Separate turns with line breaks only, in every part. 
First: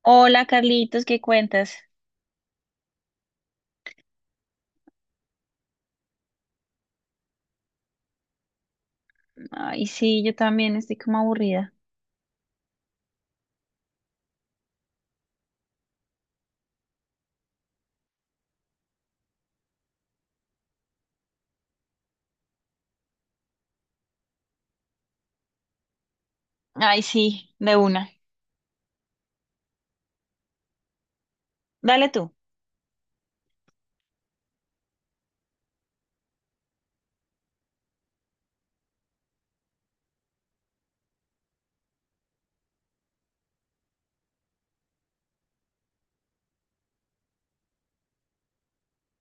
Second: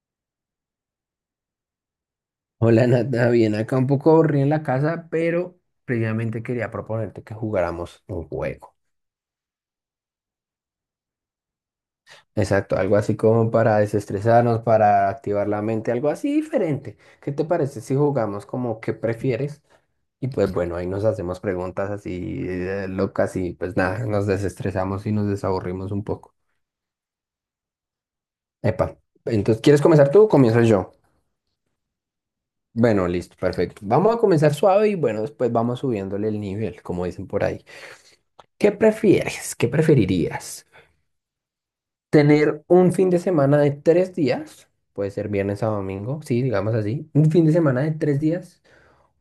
Hola Carlitos, ¿qué cuentas?
Hola Nata, bien, acá un poco aburrido en la casa, pero previamente quería proponerte que jugáramos un juego.
Ay, sí, yo también estoy como aburrida.
Exacto, algo así como para desestresarnos, para activar la mente, algo así diferente. ¿Qué te parece si jugamos como qué prefieres? Y pues bueno, ahí nos hacemos preguntas así locas y pues nada, nos desestresamos y nos desaburrimos un poco.
Ay, sí, de una.
Epa, entonces, ¿quieres comenzar tú o comienzo yo?
Dale tú.
Bueno, listo, perfecto. Vamos a comenzar suave y bueno, después vamos subiéndole el nivel, como dicen por ahí. ¿Qué prefieres? ¿Qué preferirías? ¿Tener un fin de semana de tres días? Puede ser viernes a domingo, sí, digamos así. Un fin de semana de tres días.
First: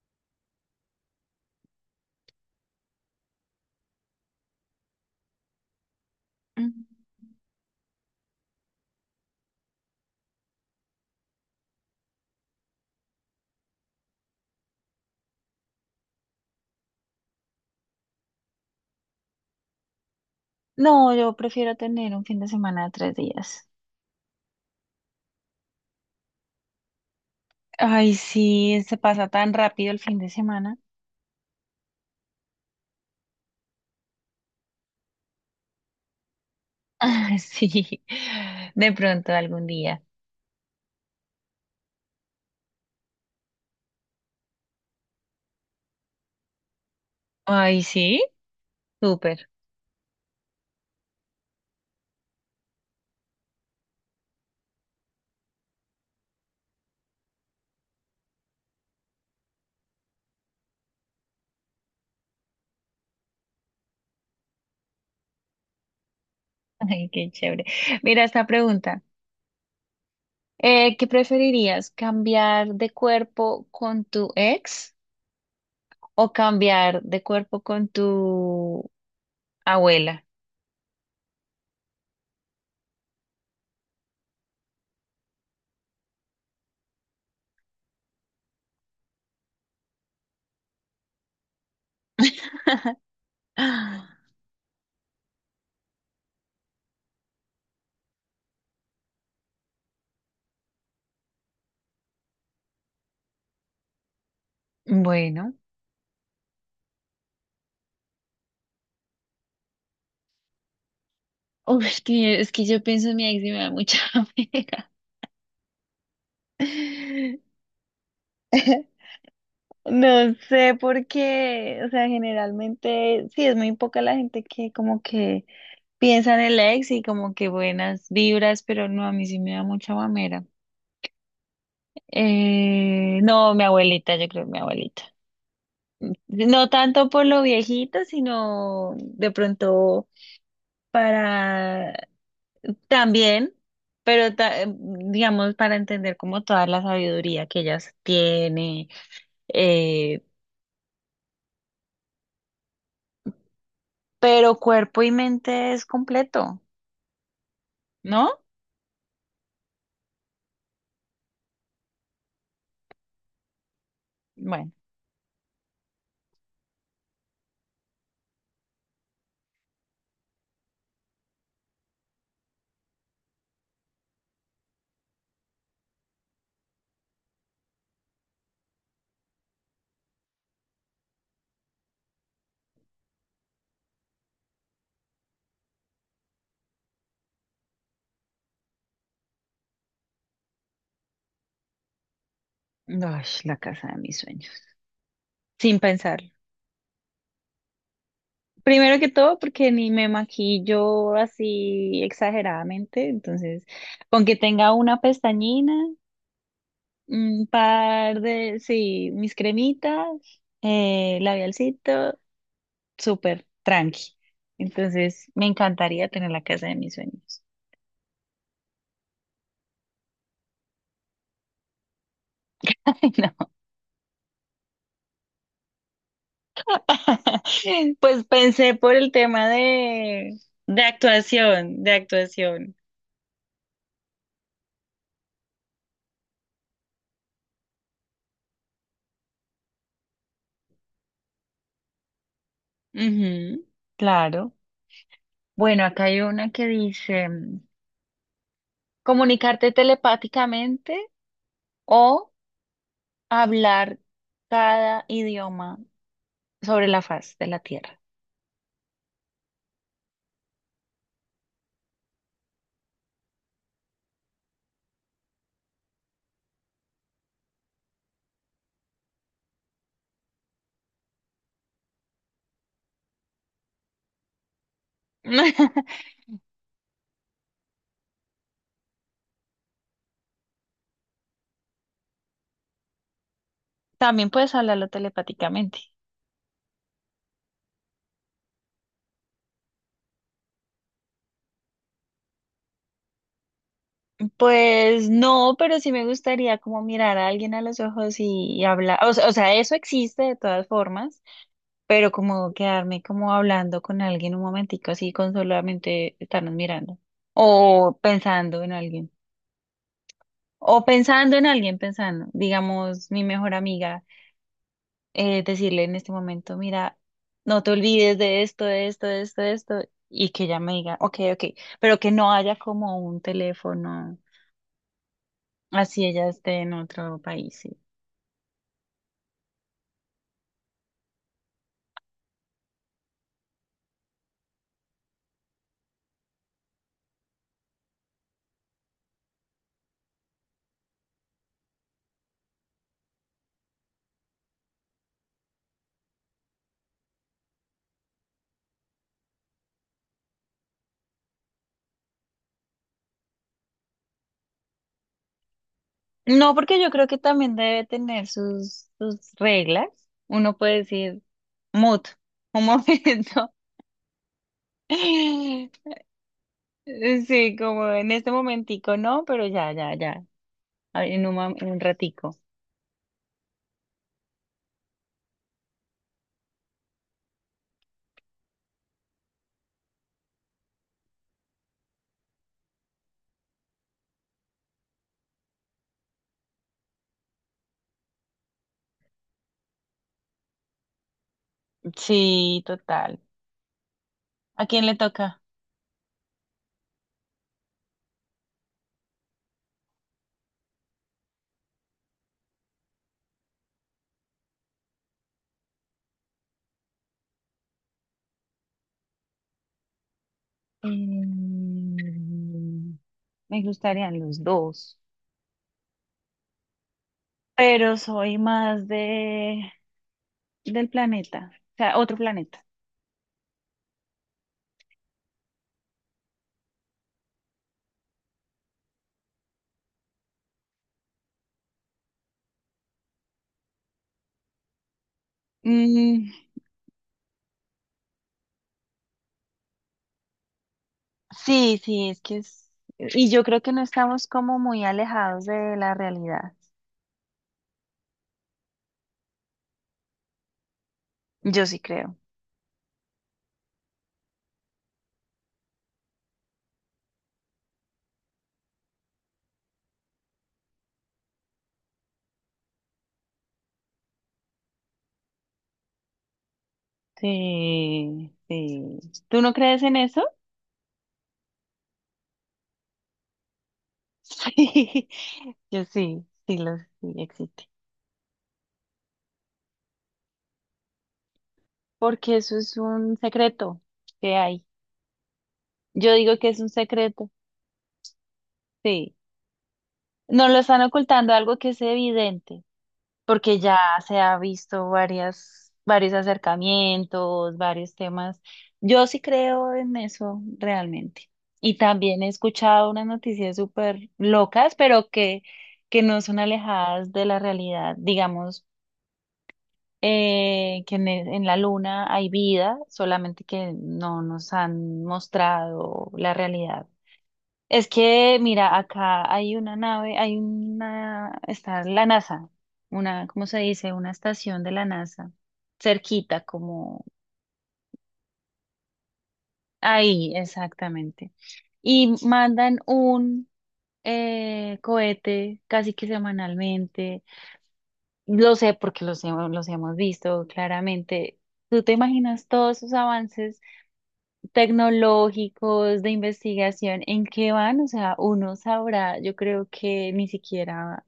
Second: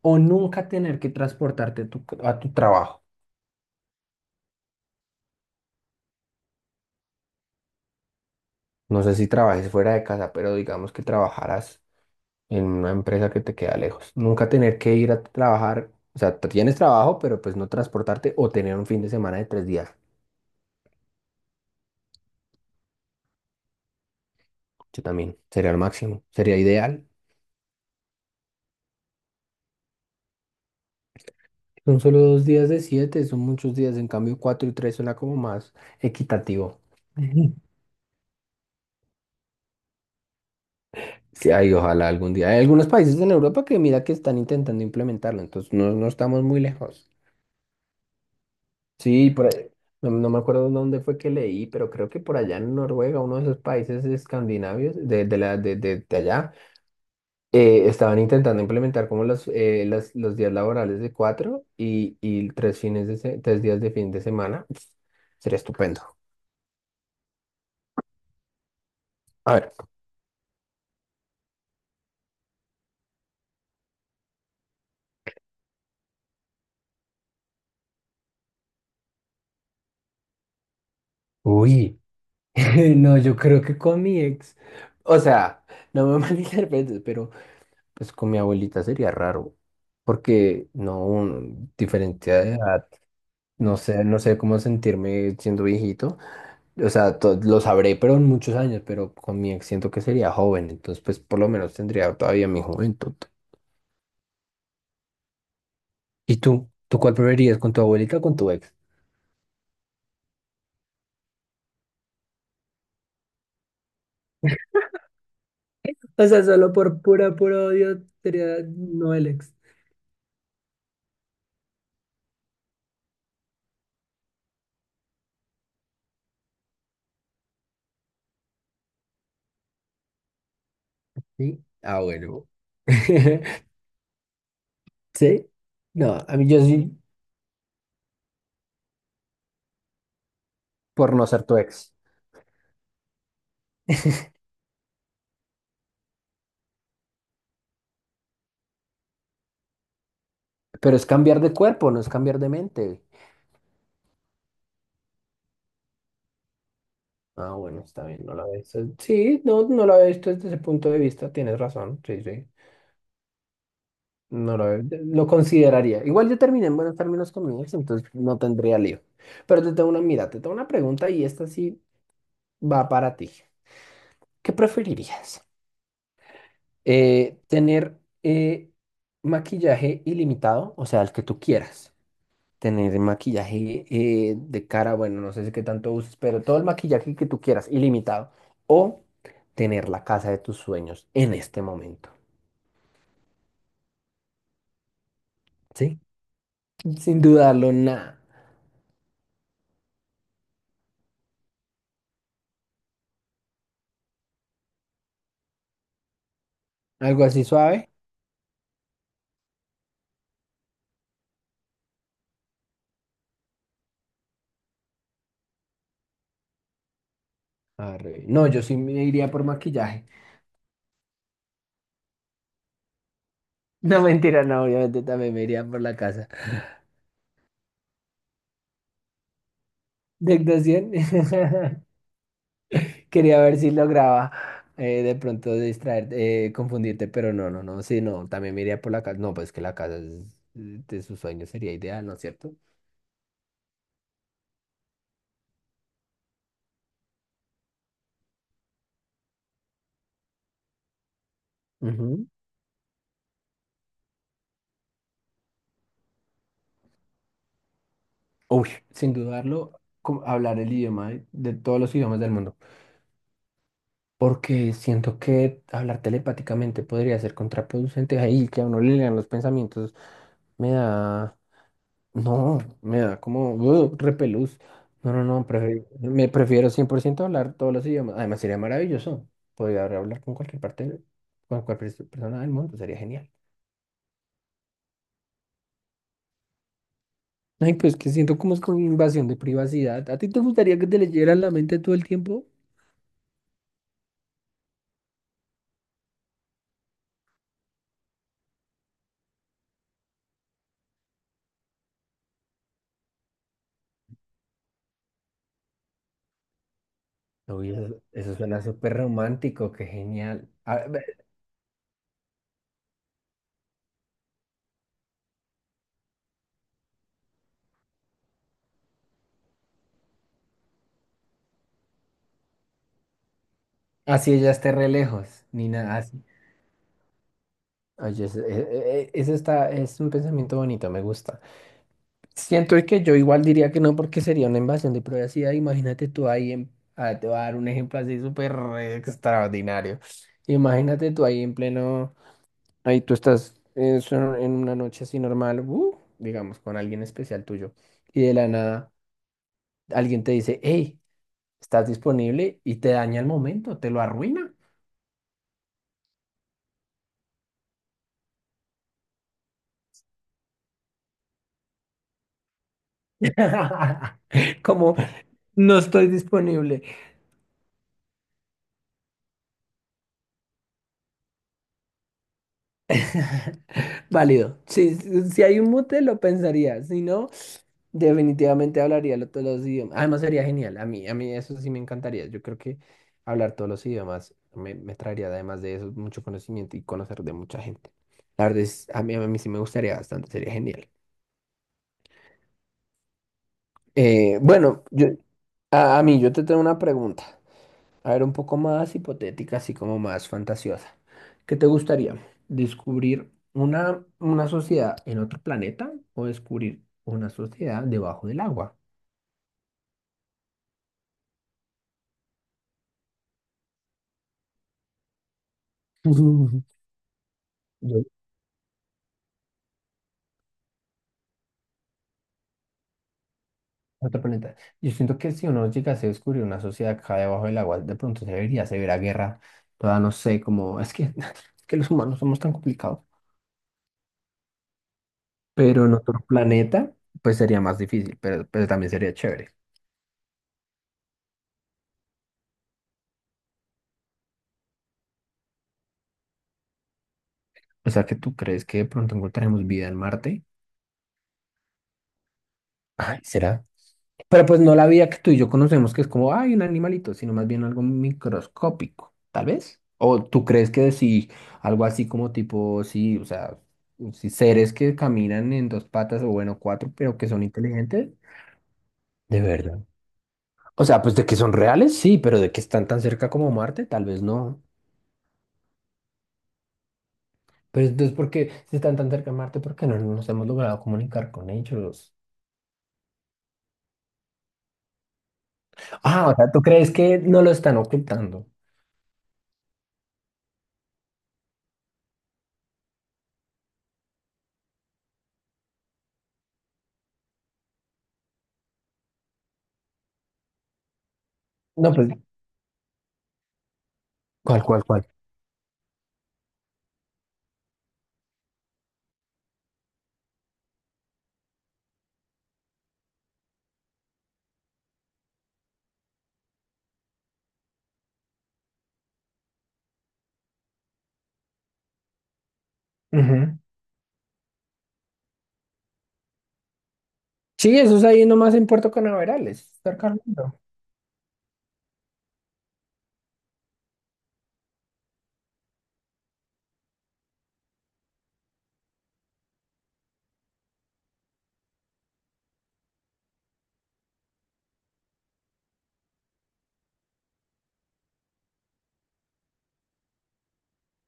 O nunca tener que transportarte a tu trabajo.
Mm.
No sé si trabajes fuera de casa, pero digamos que trabajaras en una empresa que te queda lejos. Nunca tener que ir a trabajar. O sea, tienes trabajo, pero pues no transportarte o tener un fin de semana de tres días.
No, yo prefiero tener un fin de semana de 3 días.
Yo también. Sería el máximo. Sería ideal.
Ay, sí, se pasa tan rápido el fin de semana.
Son solo dos días de siete, son muchos días. En cambio, cuatro y tres suena como más equitativo.
Ah,
Ujú.
sí, de pronto algún día.
Sí, ay, ojalá algún día. Hay algunos países en Europa que mira que están intentando implementarlo, entonces no estamos muy lejos.
Ay, sí,
Sí,
súper.
No, no me acuerdo dónde fue que leí, pero creo que por allá en Noruega, uno de esos países escandinavios, de, la, de allá, estaban intentando implementar como los días laborales de cuatro y tres tres días de fin de semana. Pf, sería estupendo.
Ay, qué chévere. Mira esta pregunta.
A ver.
¿Qué preferirías, cambiar de cuerpo con tu ex o cambiar de cuerpo con tu abuela?
Uy. No, yo creo que con mi ex, o sea, no me malinterpretes, pero pues con mi abuelita sería raro, porque no, un- diferencia de edad,
Ah,
no sé cómo sentirme siendo viejito, o sea, lo sabré, pero en muchos años, pero con mi ex siento que sería joven, entonces pues por lo menos tendría todavía mi juventud.
bueno.
¿Y tú? ¿Tú cuál preferirías, con tu abuelita o con tu ex?
Uf, es que yo pienso en mi ex y me da mucha pena.
O sea, solo por puro odio sería no el ex.
No sé por qué, o sea, generalmente sí es muy poca la gente que como que piensa en el ex y como que buenas vibras, pero no, a mí sí me da mucha mamera.
Sí. Ah, bueno.
Eh, no, mi abuelita, yo creo que mi abuelita.
¿Sí? No, a mí yo
No
sí,
tanto por lo viejito, sino de pronto
por no ser tu ex.
para. También, pero digamos para entender como toda la sabiduría que ellas tiene, eh,
Pero es cambiar de cuerpo, no es cambiar de mente.
pero cuerpo y mente es completo,
Ah, bueno, está bien, no
¿no?
lo había visto. Sí, no lo había visto desde ese punto de vista, tienes razón, sí. No lo,
Bueno,
había- Lo consideraría. Igual yo terminé en buenos términos con mi ex, entonces no tendría lío. Pero te tengo te tengo una pregunta y esta sí va para ti. ¿Qué preferirías? ¿Tener maquillaje ilimitado, o sea, el que tú quieras? Tener maquillaje de cara, bueno, no sé si qué tanto uses, pero todo el maquillaje que tú quieras, ilimitado, o tener la casa de tus sueños en este momento,
ay, la casa de mis sueños, sin
¿sí?
pensarlo.
Sin dudarlo, nada.
Primero que todo, porque ni me maquillo así exageradamente, entonces, con que tenga una pestañina,
Algo así
un
suave.
par de, sí, mis cremitas, labialcito. Súper tranqui. Entonces, me encantaría tener la casa de mis sueños.
Arre. No, yo sí me iría por maquillaje.
Ay, no.
No, mentira, no, obviamente también me iría por la casa.
Pues pensé por el tema
De
de
actuación,
actuación, de actuación.
quería ver si lograba de pronto distraer, confundirte, pero no, sí, no, también me iría por la casa. No, pues que de sus sueños sería ideal, ¿no es cierto?
Ujú, claro. Bueno, acá hay una que dice comunicarte telepáticamente
Ujú.
o hablar cada idioma sobre la faz de la Tierra.
Uy, sin dudarlo, como hablar el idioma de todos los idiomas del mundo, porque siento que hablar telepáticamente podría ser contraproducente ahí, que a uno le lean los pensamientos, me da, no, me da como repelús. No, no, no, prefe- Me prefiero 100% hablar todos los idiomas. Además, sería maravilloso. Podría hablar con con cualquier persona del mundo, sería genial.
También puedes hablarlo telepáticamente.
Ay, pues que siento como es con invasión de privacidad. ¿A ti te gustaría que te leyeran la mente todo el tiempo?
Pues no, pero sí me gustaría como mirar a alguien a los ojos y hablar, o sea, eso existe de todas formas, pero como quedarme como hablando con alguien un momentico así con solamente estarnos mirando
Uy,
o
eso
pensando
suena
en
súper
alguien.
romántico, qué genial.
O pensando en alguien, pensando, digamos, mi mejor amiga, decirle en este momento, mira, no te olvides de esto, de esto, de esto, de esto, y que ella me diga, ok, ok, pero que no haya como un teléfono.
Así ella esté re lejos, ni nada
Así
así.
ella esté en otro país, sí.
Oye, eso, e- e- e- eso es un pensamiento bonito, me gusta. Siento que yo igual diría que no, porque sería una invasión de privacidad. Imagínate tú ahí, te voy a dar un ejemplo así súper extraordinario. Imagínate tú ahí en pleno, ahí tú estás en una noche así normal, digamos, con alguien especial tuyo, y de la nada alguien te dice, hey, estás disponible y te daña el momento, te lo arruina.
No, porque yo creo que también debe tener sus reglas. Uno puede decir, mut, un momento.
Como no estoy disponible.
Sí, como en este momentico, no, pero ya, ya, ya. En un ratico.
Válido. Sí, si hay un mute, lo pensaría. Si no, definitivamente todos los idiomas. Además, sería genial. A mí eso sí me encantaría. Yo creo que hablar todos los idiomas me traería, además de eso, mucho conocimiento y conocer de mucha gente. La verdad es, a mí sí me gustaría bastante. Sería genial.
Sí, total.
Eh,
¿A
bueno,
quién le
yo,
toca?
a, yo te tengo una pregunta. A ver, un poco más hipotética, así como más fantasiosa. ¿Qué te gustaría? ¿Descubrir una sociedad en otro planeta o descubrir una sociedad debajo del agua?
Mm, me gustarían los dos, pero
Yo-
soy más de del planeta, o sea, otro planeta.
Otro planeta. Yo siento que si uno llegase a descubrir una sociedad acá debajo del agua, de pronto se vería severa guerra. Toda no sé, como es que, es que los humanos somos tan complicados. Pero en otro
Mm.
planeta, pues sería más difícil, pero también sería chévere.
Sí, sí, es que es. Y yo creo que no estamos como muy alejados de la realidad.
O sea, que tú crees que de pronto encontraremos vida en Marte.
Yo sí creo.
Ay, ¿será? Pero pues no la vida que tú y yo conocemos, que es como, ay, un animalito, sino más bien algo microscópico, tal vez. ¿O tú crees que sí, algo así como tipo, sí, o sea, sí, seres que caminan en dos patas o bueno, cuatro, pero que son inteligentes?
Sí, sí.
De
¿Tú no
verdad.
crees en eso?
O sea, pues de que son reales, sí, pero de que están tan cerca como Marte, tal vez no.
Sí, yo sí, sí, lo, sí existe.
Pero entonces, ¿por qué si están tan cerca de Marte? ¿Por qué no nos hemos logrado comunicar con ellos?
Porque eso es un secreto que hay. Yo
Ah, o
digo que
sea,
es
¿tú
un
crees que
secreto,
no lo están ocultando?
sí. No lo están ocultando algo que es evidente. Porque ya se ha visto varias, varios acercamientos, varios temas. Yo sí creo en eso realmente. Y
No, pues,
también he escuchado unas noticias súper
¿cuál,
locas,
cuál, cuál?
pero que no son alejadas de la realidad. Digamos, que en la luna hay vida, solamente que no nos han mostrado la realidad. Es que, mira, acá hay una nave, hay una, está la NASA, una, ¿cómo se
Ujú.
dice? Una estación de la NASA, cerquita, como
Sí, eso es ahí nomás en Puerto Canaveral, es cerca al
ahí,
mundo.
exactamente. Y mandan un cohete casi que semanalmente. Lo sé porque los hemos visto claramente. ¿Tú te imaginas todos esos avances tecnológicos de investigación en qué van? O sea, uno sabrá, yo creo que ni siquiera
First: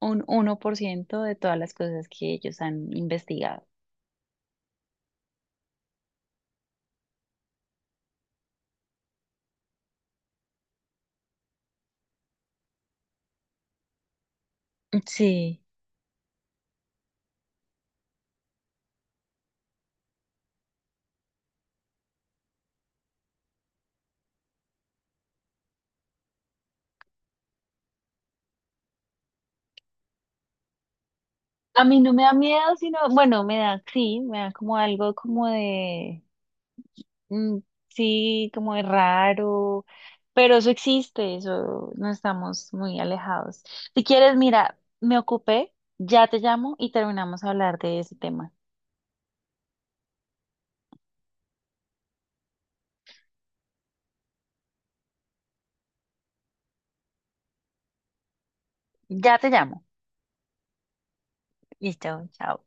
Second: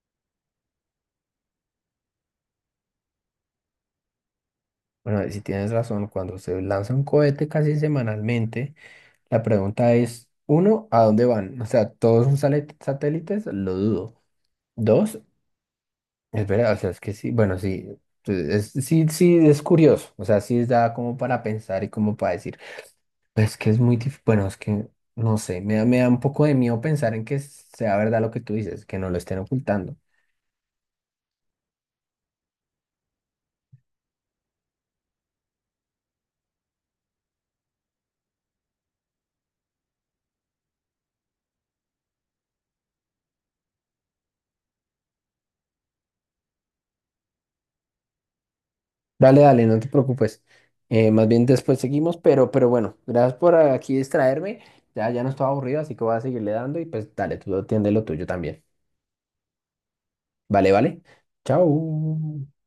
un 1% de todas las cosas que ellos han investigado.
Bueno, si tienes razón, cuando se lanza un cohete casi semanalmente, la pregunta es, uno, ¿a dónde van? O sea, ¿todos son satélites? Lo dudo. Dos,
Sí.
es verdad, o sea, es que sí, bueno, sí, pues, es, sí, sí, es curioso, o sea, sí da como para pensar y como para decir, pues que es muy difícil, bueno, es que, no sé, me da un poco de miedo pensar en que sea verdad lo que tú dices, que no lo estén ocultando.
A mí no me da miedo, sino, bueno, me da, sí, me da como algo como de, mm, sí, como de raro, pero eso existe, eso no estamos muy alejados. Si quieres, mira, me ocupé, ya te llamo y terminamos a hablar de ese tema.
Dale, no te preocupes. Más bien después seguimos, pero bueno, gracias por aquí distraerme. Ya no estaba aburrido, así que voy a seguirle dando y pues dale, tú atiende lo tuyo también.
Ya te llamo.
Vale.
Listo,
Chao.
chao.